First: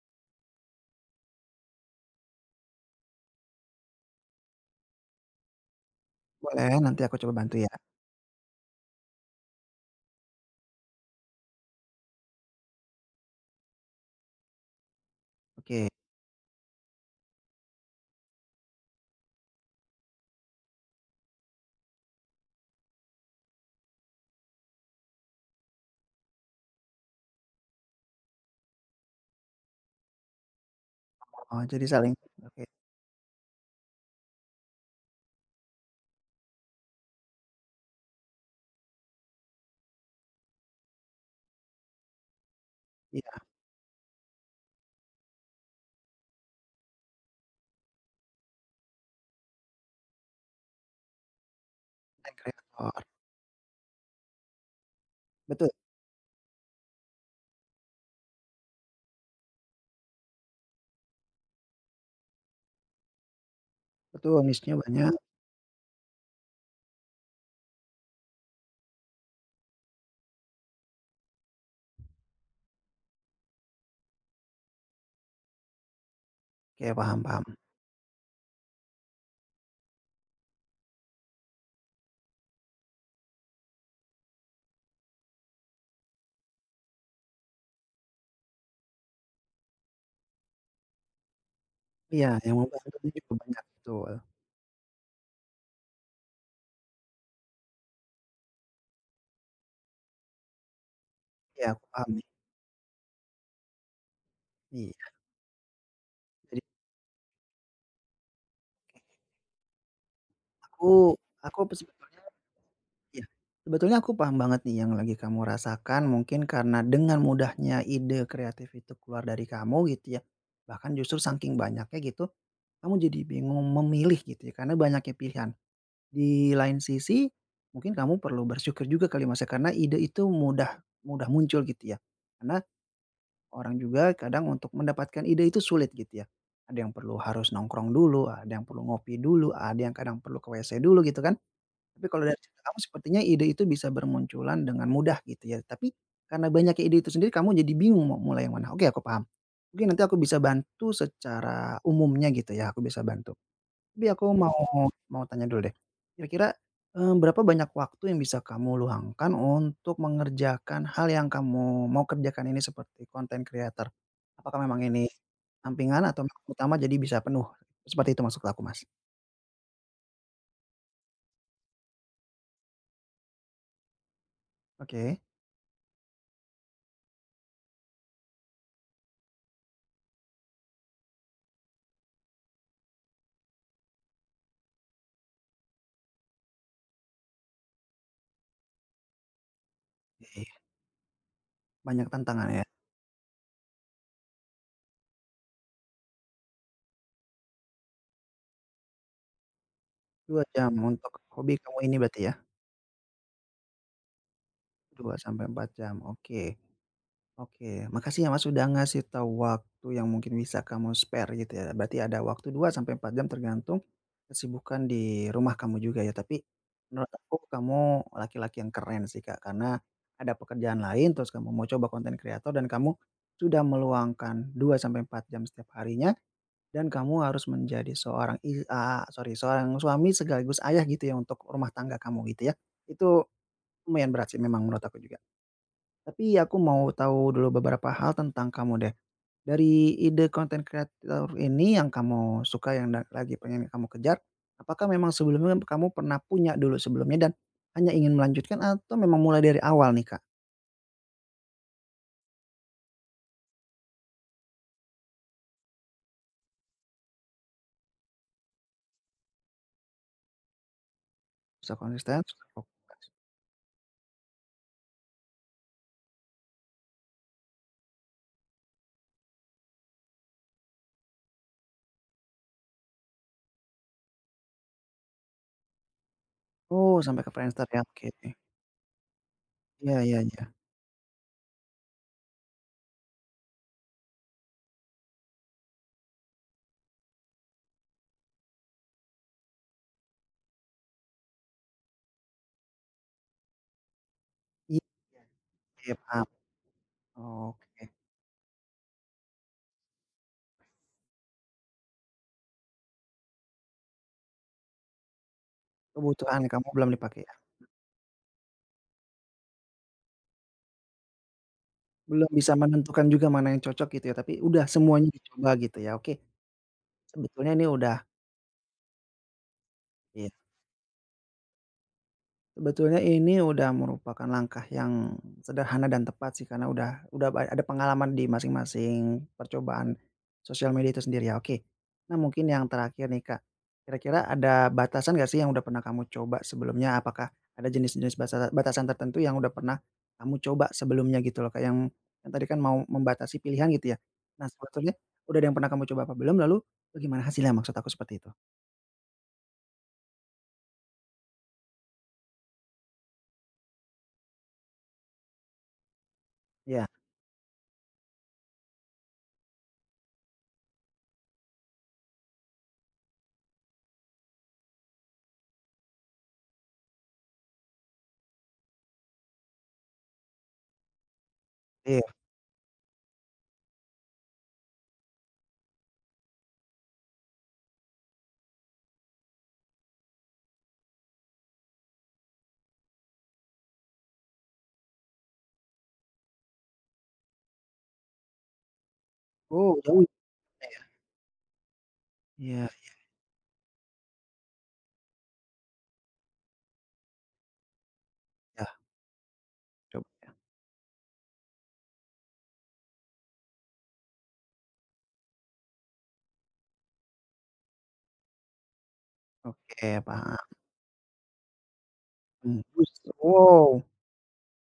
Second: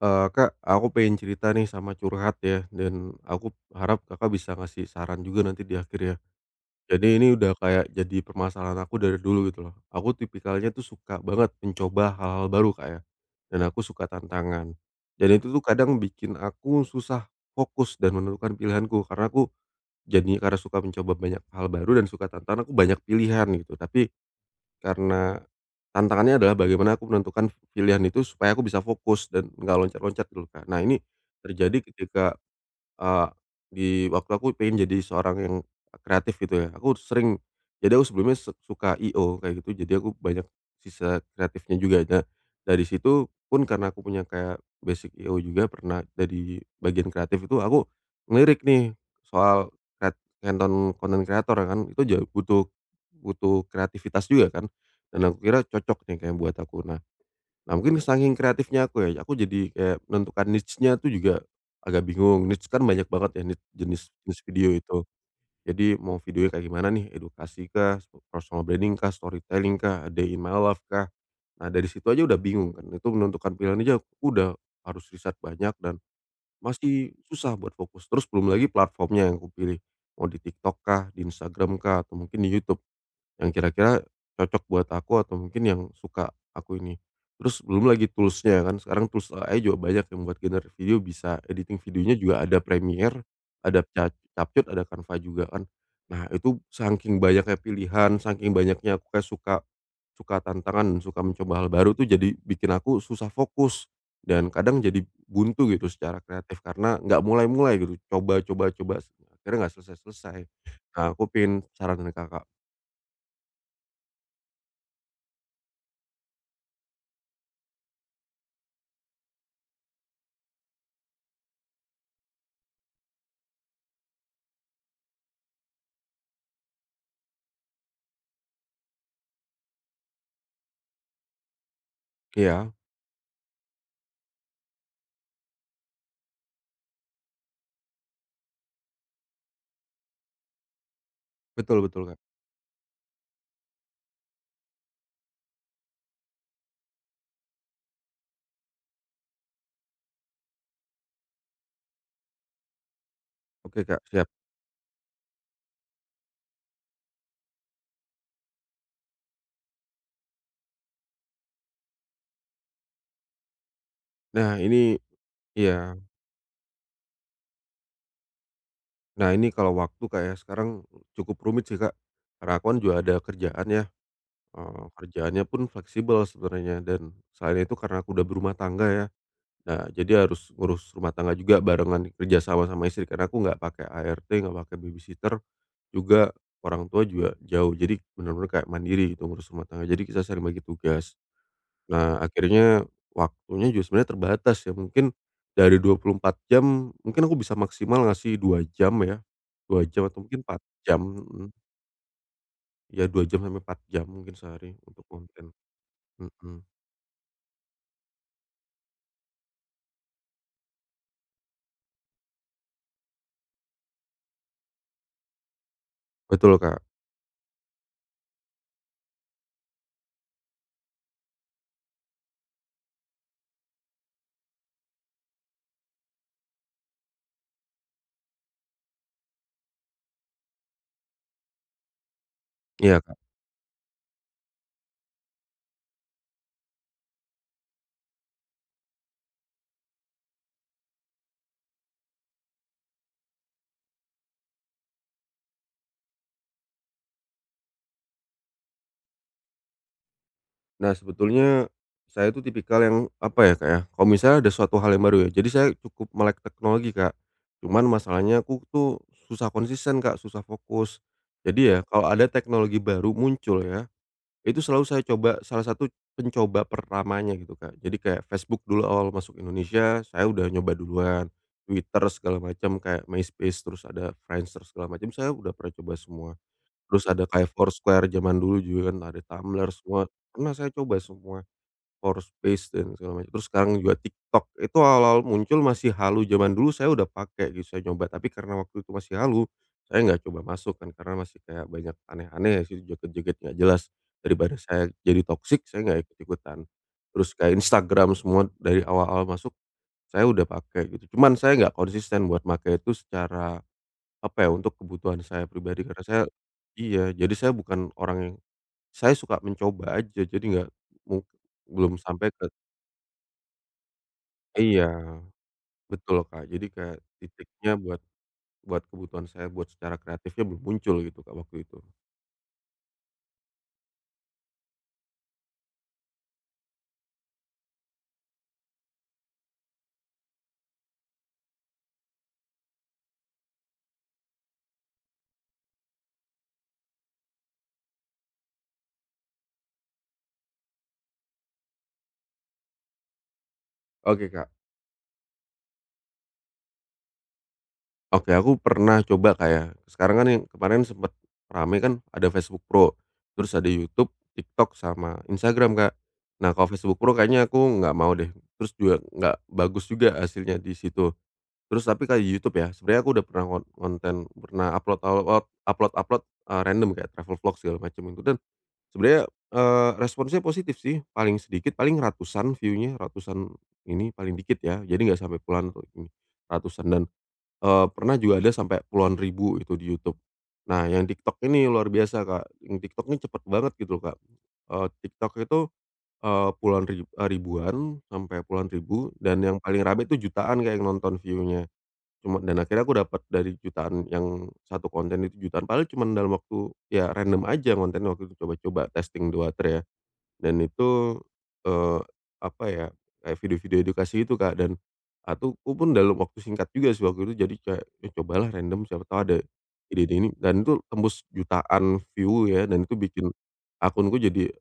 Kak, aku pengen cerita nih sama curhat ya, dan aku harap Kakak bisa ngasih saran juga nanti di akhir ya. Boleh, nanti Jadi aku ini coba udah bantu ya. kayak jadi permasalahan aku dari dulu gitu loh. Aku tipikalnya tuh suka banget mencoba hal-hal baru, kayak, dan aku suka tantangan. Dan itu tuh Oke. kadang bikin aku susah fokus dan menentukan pilihanku, karena aku jadi karena suka mencoba banyak hal baru dan suka tantangan, aku banyak pilihan gitu. Tapi karena tantangannya adalah bagaimana aku menentukan pilihan itu supaya aku bisa fokus dan nggak loncat-loncat gitu, loh, Kak. Nah, ini Oh, terjadi jadi saling, ketika oke, Eee, di waktu aku pengen jadi seorang yang kreatif gitu ya, aku sering jadi aku sebelumnya suka I.O kayak gitu, jadi aku banyak sisa kreatifnya juga. Nah, dari situ iya, pun karena aku punya kayak basic I.O juga pernah dari bagian kreatif itu, aku ngelirik nih soal kret konten konten kreator ya kan, itu butuh kreator. butuh kreativitas juga kan, dan aku kira Betul cocok nih kayak buat aku. Nah Nah, mungkin saking kreatifnya aku ya, aku jadi kayak menentukan niche-nya tuh juga agak bingung. Niche kan banyak banget ya, niche jenis jenis betul, video niche-nya itu. banyak. Jadi mau videonya kayak gimana nih, edukasi kah, personal branding kah, storytelling kah, a day in my life kah. Nah, dari situ aja udah bingung kan. Itu menentukan pilihan aja aku udah harus riset banyak dan Oke, masih paham paham. susah buat fokus. Terus belum lagi platformnya yang aku pilih. Mau di TikTok kah, di Instagram kah, atau mungkin di YouTube. Yang kira-kira cocok buat aku atau mungkin yang suka aku ini. Terus belum lagi toolsnya kan, sekarang tools AI juga banyak yang buat generate video bisa editing videonya Iya, juga ada yang mau bantu tuh Premiere, juga banyak, ada betul. CapCut, ada Canva juga kan. Nah itu saking banyaknya pilihan, saking banyaknya aku kayak suka suka tantangan, suka mencoba Iya, hal aku baru tuh paham nih. jadi bikin aku susah fokus dan kadang jadi Iya, buntu gitu secara jadi kreatif karena nggak mulai-mulai gitu, coba coba coba, akhirnya nggak selesai-selesai. Nah aku aku aku pengen saran dari sebetulnya, Kakak. iya, sebetulnya aku paham banget nih yang lagi kamu rasakan mungkin karena dengan mudahnya ide kreatif itu keluar dari kamu gitu ya, bahkan justru saking banyaknya gitu, kamu jadi bingung memilih gitu ya, karena banyaknya pilihan. Di lain sisi, mungkin kamu perlu bersyukur juga kali Mas ya, karena ide itu mudah mudah muncul gitu ya. Karena Iya. orang juga kadang untuk mendapatkan ide itu sulit gitu ya. Ada yang perlu harus nongkrong dulu, ada yang perlu ngopi dulu, ada yang kadang perlu ke WC dulu gitu kan. Betul betul, Tapi Kak. kalau dari cerita kamu sepertinya ide itu bisa bermunculan dengan mudah gitu ya. Tapi karena banyaknya ide itu sendiri kamu jadi bingung mau mulai yang mana. Oke, aku paham. Mungkin nanti aku bisa bantu secara umumnya gitu ya, aku bisa bantu. Oke, Kak, Tapi aku siap. mau mau tanya dulu deh, kira-kira, berapa banyak waktu yang bisa kamu luangkan untuk mengerjakan hal yang kamu mau kerjakan ini seperti konten creator? Nah Apakah memang ini ini iya, sampingan atau memang utama jadi bisa penuh? Seperti itu maksud aku, Mas. nah ini kalau waktu, Kak, ya sekarang cukup rumit sih, Kak. Karena aku kan juga ada kerjaan ya, Oke. kerjaannya pun fleksibel sebenarnya dan selain itu karena aku udah berumah tangga ya, nah jadi harus ngurus rumah tangga juga barengan kerja sama sama istri karena aku nggak pakai ART, nggak pakai babysitter, juga orang tua juga jauh. Jadi bener-bener kayak mandiri gitu ngurus rumah tangga, jadi kita sering Iya, bagi tugas. banyak Nah, tantangan ya. akhirnya waktunya juga sebenarnya terbatas ya, mungkin dari 24 jam, mungkin aku bisa maksimal ngasih 2 jam ya, 2 jam atau mungkin Dua 4 jam jam, untuk mhm, hobi kamu ini berarti ya? ya dua jam sampai 4 jam mungkin sehari untuk Dua konten, sampai 4 jam, oke. mhm, Oke, makasih ya Mas, sudah ngasih tahu waktu yang mungkin bisa kamu spare gitu ya. Berarti ada waktu 2 sampai 4 jam tergantung kesibukan di rumah kamu juga ya. Tapi betul Kak, menurut aku kamu laki-laki yang keren sih Kak, karena ada pekerjaan lain terus kamu mau coba konten kreator dan kamu sudah meluangkan 2 sampai 4 jam setiap harinya dan kamu harus menjadi sorry, seorang suami sekaligus ayah gitu ya untuk rumah tangga kamu gitu ya. iya Kak. Itu lumayan berat sih memang menurut aku juga. Tapi aku mau tahu dulu beberapa hal tentang kamu deh. Dari ide konten kreator ini yang kamu suka yang lagi pengen kamu kejar, apakah memang sebelumnya kamu pernah punya dulu sebelumnya dan hanya ingin melanjutkan atau memang mulai dari awal nih, Kak? Nah sebetulnya saya itu tipikal yang apa ya Kak ya, kalau misalnya ada suatu hal yang baru ya, jadi saya cukup melek teknologi Kak, cuman masalahnya aku tuh susah konsisten Kak, susah fokus. Jadi Susah ya kalau konsisten, ada susah teknologi fokus. baru muncul ya, itu selalu saya coba salah satu pencoba pertamanya gitu, Kak. Jadi kayak Facebook dulu awal masuk Indonesia, saya udah nyoba duluan, Twitter segala macam, kayak MySpace, terus ada Friendster segala macam, saya udah pernah coba semua. Oh, Terus sampai ada ke kayak Friendster ya, Foursquare oke. zaman dulu juga kan, ada Tumblr Iya semua, iya iya. pernah saya coba semua. Fourspace dan segala macam. Terus sekarang juga TikTok, itu awal-awal muncul masih halu, zaman dulu saya udah pakai gitu, saya nyoba, tapi karena waktu itu masih halu, saya nggak coba masuk kan, karena masih kayak banyak aneh-aneh ya sih, joget-joget nggak jelas. Daripada Iya saya jadi toksik, saya iya, nggak paham. ikut-ikutan. Terus kayak Oke. Instagram semua dari awal-awal masuk, saya udah pakai gitu. Cuman saya nggak konsisten buat pakai itu secara, apa ya, untuk kebutuhan saya pribadi, karena saya Kebutuhan kamu belum iya, dipakai jadi ya? saya bukan orang yang saya suka mencoba aja, jadi nggak mu belum sampai Belum ke bisa menentukan juga mana yang cocok gitu ya, tapi udah Iya, semuanya dicoba gitu ya, oke. betul Kak. Jadi kayak Sebetulnya ini titiknya udah buat buat kebutuhan saya buat secara iya. kreatifnya belum muncul gitu Kak, waktu itu. Sebetulnya ini udah merupakan langkah yang sederhana dan tepat sih karena udah ada pengalaman di masing-masing percobaan sosial media itu sendiri ya, oke. Nah mungkin yang terakhir nih Kak, kira-kira ada batasan nggak sih yang udah pernah kamu coba sebelumnya? Apakah ada jenis-jenis batasan tertentu yang udah pernah kamu coba sebelumnya gitu loh Kak, yang tadi kan mau membatasi pilihan gitu ya. Oke Nah Kak, sebetulnya udah ada yang pernah kamu coba apa belum? Lalu bagaimana hasilnya? Maksud aku seperti oke itu. aku pernah coba Kak, ya. Sekarang kan yang kemarin sempet rame kan ada Facebook Pro, terus ada YouTube, TikTok, sama Instagram Kak. Nah kalau Ya. Facebook Pro kayaknya aku nggak mau deh, terus juga nggak bagus juga hasilnya di situ. Terus tapi kayak YouTube ya, sebenarnya aku udah pernah konten, pernah upload-upload, random kayak travel vlog segala macam itu dan sebenarnya, responsnya positif sih, paling sedikit paling Iya. ratusan view-nya, ini paling dikit ya, jadi nggak sampai puluhan atau ini, ratusan dan, pernah juga ada sampai puluhan ribu itu di YouTube. Nah yang TikTok ini luar biasa Kak, yang TikTok ini cepet banget gitu loh, Kak, TikTok itu, eee, puluhan rib eee, ribuan sampai puluhan ribu dan yang Oh paling jauh rame ya, itu jutaan Kak, kayak ya? yang nonton view Cuma dan Iya akhirnya aku dapat dari jutaan yang satu konten itu jutaan, padahal cuma dalam waktu ya random aja konten waktu itu iya, coba-coba testing 2, 3. coba. Dan itu, eee, apa ya, kayak video-video edukasi itu Kak, dan aku pun dalam waktu singkat juga sih waktu itu jadi kayak, ya cobalah random siapa tahu ada Oke, ide-ide ini paham. dan itu tembus jutaan view ya dan itu Justru bikin wow, akunku jadi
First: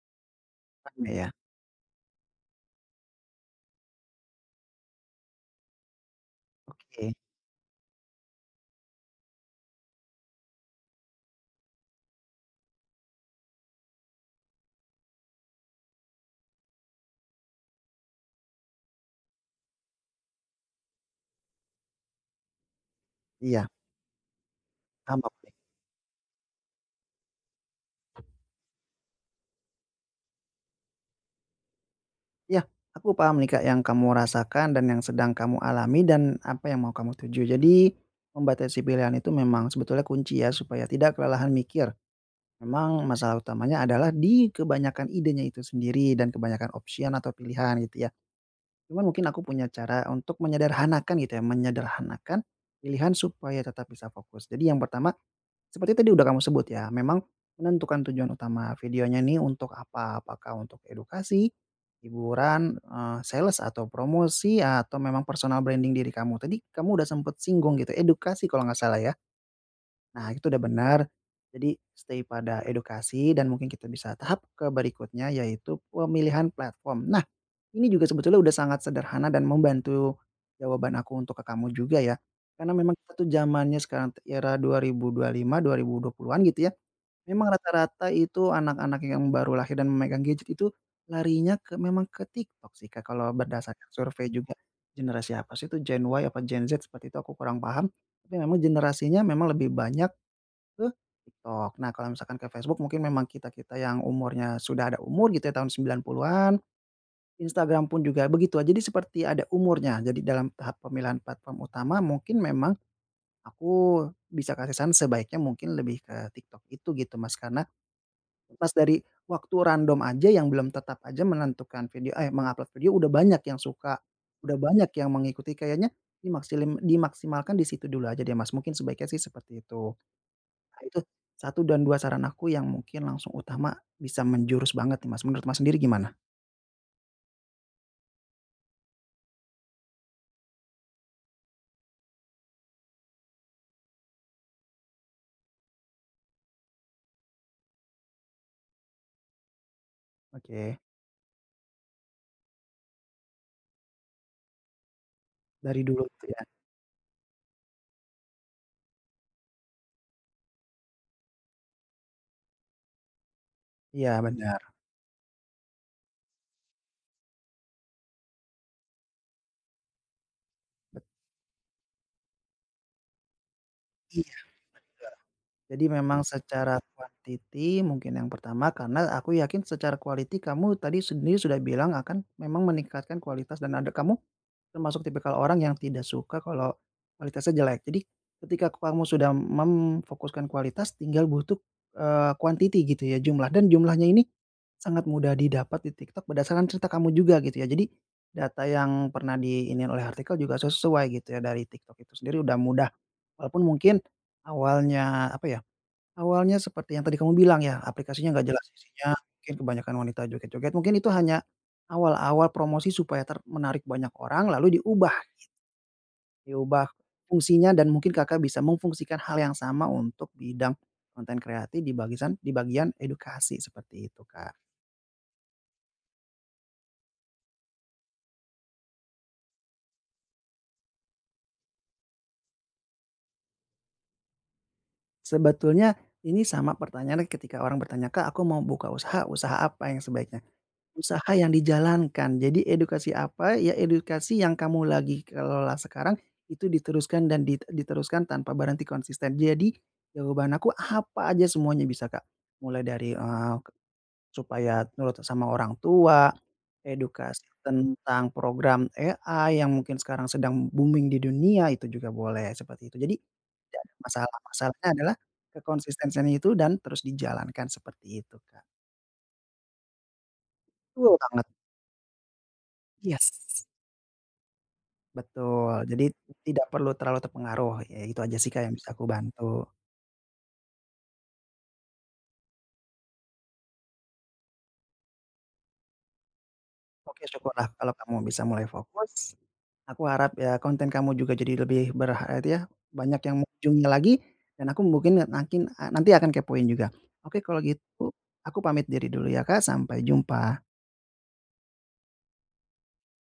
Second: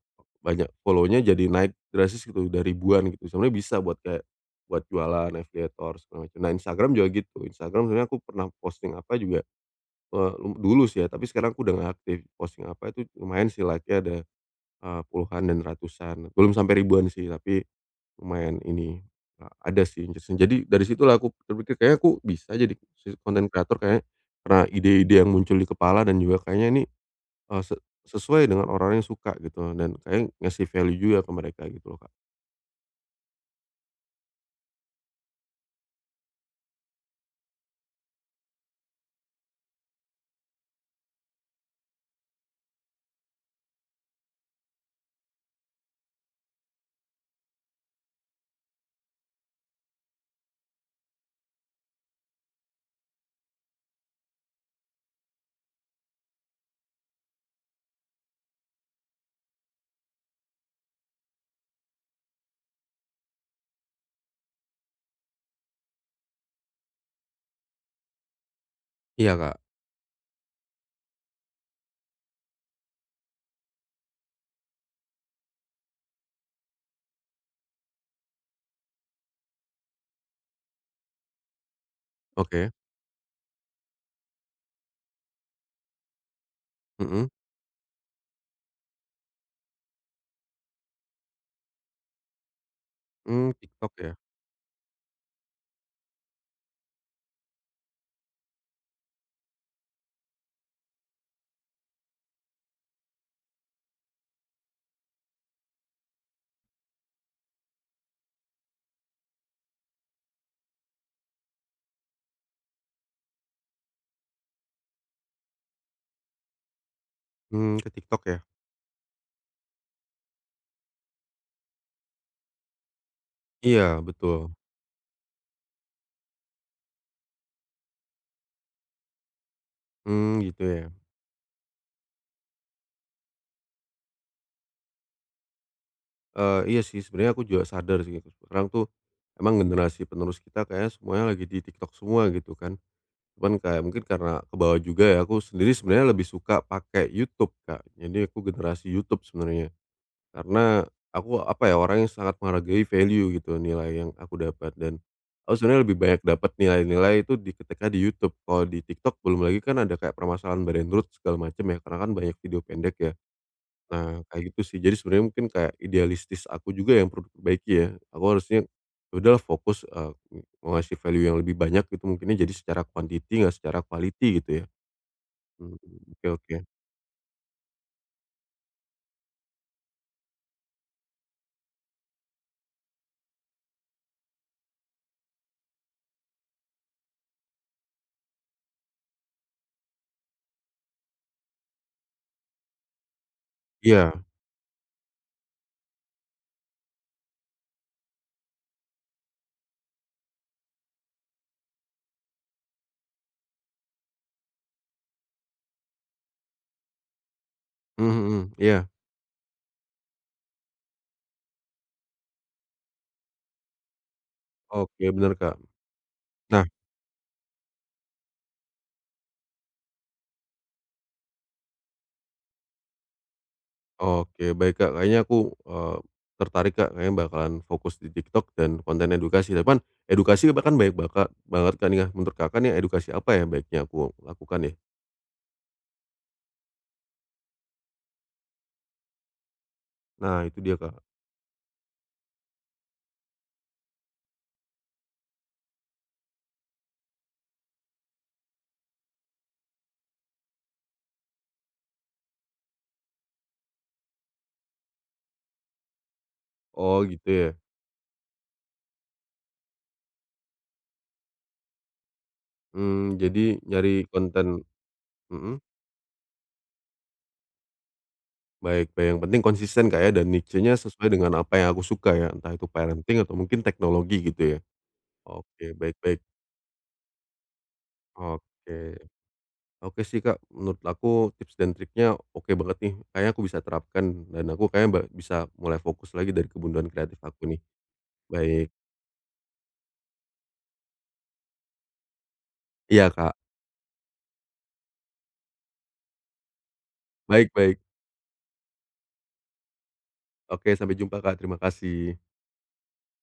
banyak paham follow-nya ya? jadi naik drastis gitu, udah ribuan gitu. Sebenarnya bisa buat kayak buat jualan afiliator segala macam. Nah, Instagram juga Oke, gitu. Instagram sebenarnya aku pernah posting apa juga, dulu sih ya, tapi sekarang aku udah nggak aktif. Posting apa itu lumayan sih like-nya ada puluhan dan ratusan, belum sampai ribuan sih, tapi lumayan ini, ada sih interest. Jadi dari situlah aku terpikir kayaknya aku bisa jadi content iya, creator kayaknya, karena paham ide-ide yang aku nih. muncul di kepala dan juga kayaknya ini, eee, se sesuai dengan orang-orang yang suka gitu dan kayaknya ngasih value juga ke mereka gitu loh, Kak. Iya, aku paham nih, Kak, yang kamu rasakan dan yang sedang kamu alami dan apa yang mau kamu tuju. Jadi, membatasi pilihan itu memang sebetulnya kunci ya supaya tidak kelelahan mikir. Memang masalah utamanya adalah di kebanyakan idenya itu sendiri dan kebanyakan option atau pilihan gitu ya. Cuman mungkin aku punya cara untuk menyederhanakan gitu ya, menyederhanakan pilihan supaya tetap bisa fokus. Jadi yang pertama, seperti tadi udah kamu sebut ya, memang menentukan tujuan utama videonya nih untuk apa, apakah untuk edukasi, hiburan, sales atau promosi, atau memang personal branding diri kamu. Tadi kamu udah sempet singgung gitu, edukasi kalau nggak salah ya? Iya, Kak. Nah, itu udah benar. Jadi stay pada edukasi dan mungkin kita bisa tahap ke berikutnya yaitu pemilihan platform. Nah ini juga sebetulnya udah sangat sederhana dan membantu jawaban aku untuk ke kamu juga ya. Oke, Karena memang kita tuh zamannya sekarang era 2025, 2020-an gitu ya, mhm, memang rata-rata itu anak-anak yang baru lahir dan memegang gadget itu larinya ke memang ke TikTok sih, Kak, kalau mmm, berdasarkan TikTok ya? survei juga. Generasi apa sih itu Gen Y apa Gen Z seperti itu aku kurang paham, tapi memang generasinya memang lebih banyak ke TikTok. Nah, kalau misalkan ke Facebook mungkin memang kita-kita yang umurnya sudah ada umur gitu ya tahun 90-an, Instagram pun juga begitu, jadi seperti ada umurnya. Jadi dalam tahap pemilihan platform utama mungkin memang aku bisa kasih saran sebaiknya mungkin lebih ke TikTok itu gitu Mas, karena Mmm, ke TikTok ya? Mas dari waktu random aja yang belum tetap aja menentukan video, eh, mengupload video udah banyak yang suka, Iya betul, udah banyak yang mengikuti kayaknya dimaksimalkan di situ dulu aja deh Mas, mungkin sebaiknya sih seperti itu. mmm, gitu Nah ya. itu satu dan 2 saran aku yang mungkin langsung utama bisa menjurus banget nih Mas, menurut Mas sendiri gimana? Iya sih sebenarnya aku juga sadar sih sekarang tuh emang generasi penerus kita kayaknya semuanya lagi di TikTok semua gitu kan. Cuman kayak mungkin karena ke bawah juga ya, aku sendiri sebenarnya lebih suka pakai YouTube, Kak. Jadi aku generasi YouTube sebenarnya. Oke, Karena aku apa ya, orang yang sangat menghargai value gitu, nilai yang aku dapat dan aku sebenarnya dari lebih dulu banyak gitu ya? dapat nilai-nilai itu di ketika di YouTube. Kalau di TikTok belum lagi kan ada kayak permasalahan brain rot segala macam ya, karena kan banyak video pendek ya. Iya Nah, kayak gitu benar. sih. Jadi sebenarnya mungkin kayak idealistis aku juga yang perlu diperbaiki ya. Aku harusnya ya udahlah fokus, mau ngasih value yang lebih banyak gitu mungkinnya jadi secara quantity nggak secara quality Iya. gitu ya. Mmm, Jadi memang oke oke. secara quantity mungkin yang pertama karena aku yakin secara quality kamu tadi sendiri sudah bilang akan memang meningkatkan kualitas dan ada kamu termasuk tipikal orang yang tidak suka kalau kualitasnya jelek. Jadi ketika kamu sudah memfokuskan kualitas tinggal butuh, quantity gitu ya jumlah dan jumlahnya ini Iya. sangat mudah didapat di TikTok berdasarkan cerita kamu juga gitu ya. Jadi data yang pernah diiniin oleh artikel juga sesuai gitu ya dari TikTok itu sendiri udah mudah. Walaupun mungkin awalnya apa ya, awalnya seperti yang tadi kamu bilang ya, Mhm aplikasinya mhm, nggak jelas iya. isinya, mungkin kebanyakan wanita joget-joget, mungkin itu hanya awal-awal promosi supaya ter menarik banyak orang lalu Oke, diubah bener, Kak. Nah, diubah fungsinya dan mungkin Kakak bisa memfungsikan hal yang sama untuk bidang konten kreatif di bagian edukasi, seperti itu, oke Kak. baik, Kak. Kayaknya aku, eee, tertarik, Kak. Kayaknya bakalan fokus di TikTok dan konten edukasi. Tapi kan edukasi banyak banget kan ya. Menurut Kakak nih edukasi apa ya yang baiknya aku lakukan ya? Sebetulnya ini sama pertanyaannya ketika orang bertanya, "Kak, aku mau buka usaha, usaha apa yang sebaiknya?" Nah, itu dia, Kak. Usaha yang dijalankan. Jadi edukasi apa, ya edukasi yang kamu lagi kelola sekarang, itu diteruskan dan diteruskan tanpa berhenti konsisten. Jadi, jawaban aku apa aja semuanya bisa, Kak. Mulai dari, supaya nurut sama orang tua, Oh, gitu edukasi ya? tentang program AI yang mungkin sekarang sedang booming di dunia, itu juga boleh, seperti itu. Mmm, Jadi, jadi tidak nyari ada masalah, konten masalahnya adalah mhm, kekonsistensian itu dan terus dijalankan, seperti itu, Kak. baik baik, yang penting konsisten, Kak, ya, dan niche-nya sesuai Betul dengan banget, apa yang aku suka ya, entah itu parenting atau mungkin yes. teknologi gitu ya. Oke, Betul, baik jadi baik. tidak perlu terlalu terpengaruh, ya itu aja sih, Kak, yang bisa Oke. aku bantu. Oke sih, Kak, menurut aku tips dan triknya oke banget nih, kayaknya aku bisa terapkan dan aku kayaknya bisa mulai fokus lagi dari kebutuhan kreatif Oke, aku nih. syukurlah kalau kamu bisa mulai Baik. fokus. Aku harap ya konten kamu juga jadi lebih ya, Iya, banyak Kak. yang mengunjunginya lagi dan aku mungkin nanti nanti akan kepoin juga. Oke, Baik kalau baik. gitu aku pamit diri dulu ya, Kak, sampai jumpa. Oke, sampai jumpa, Kak, terima kasih.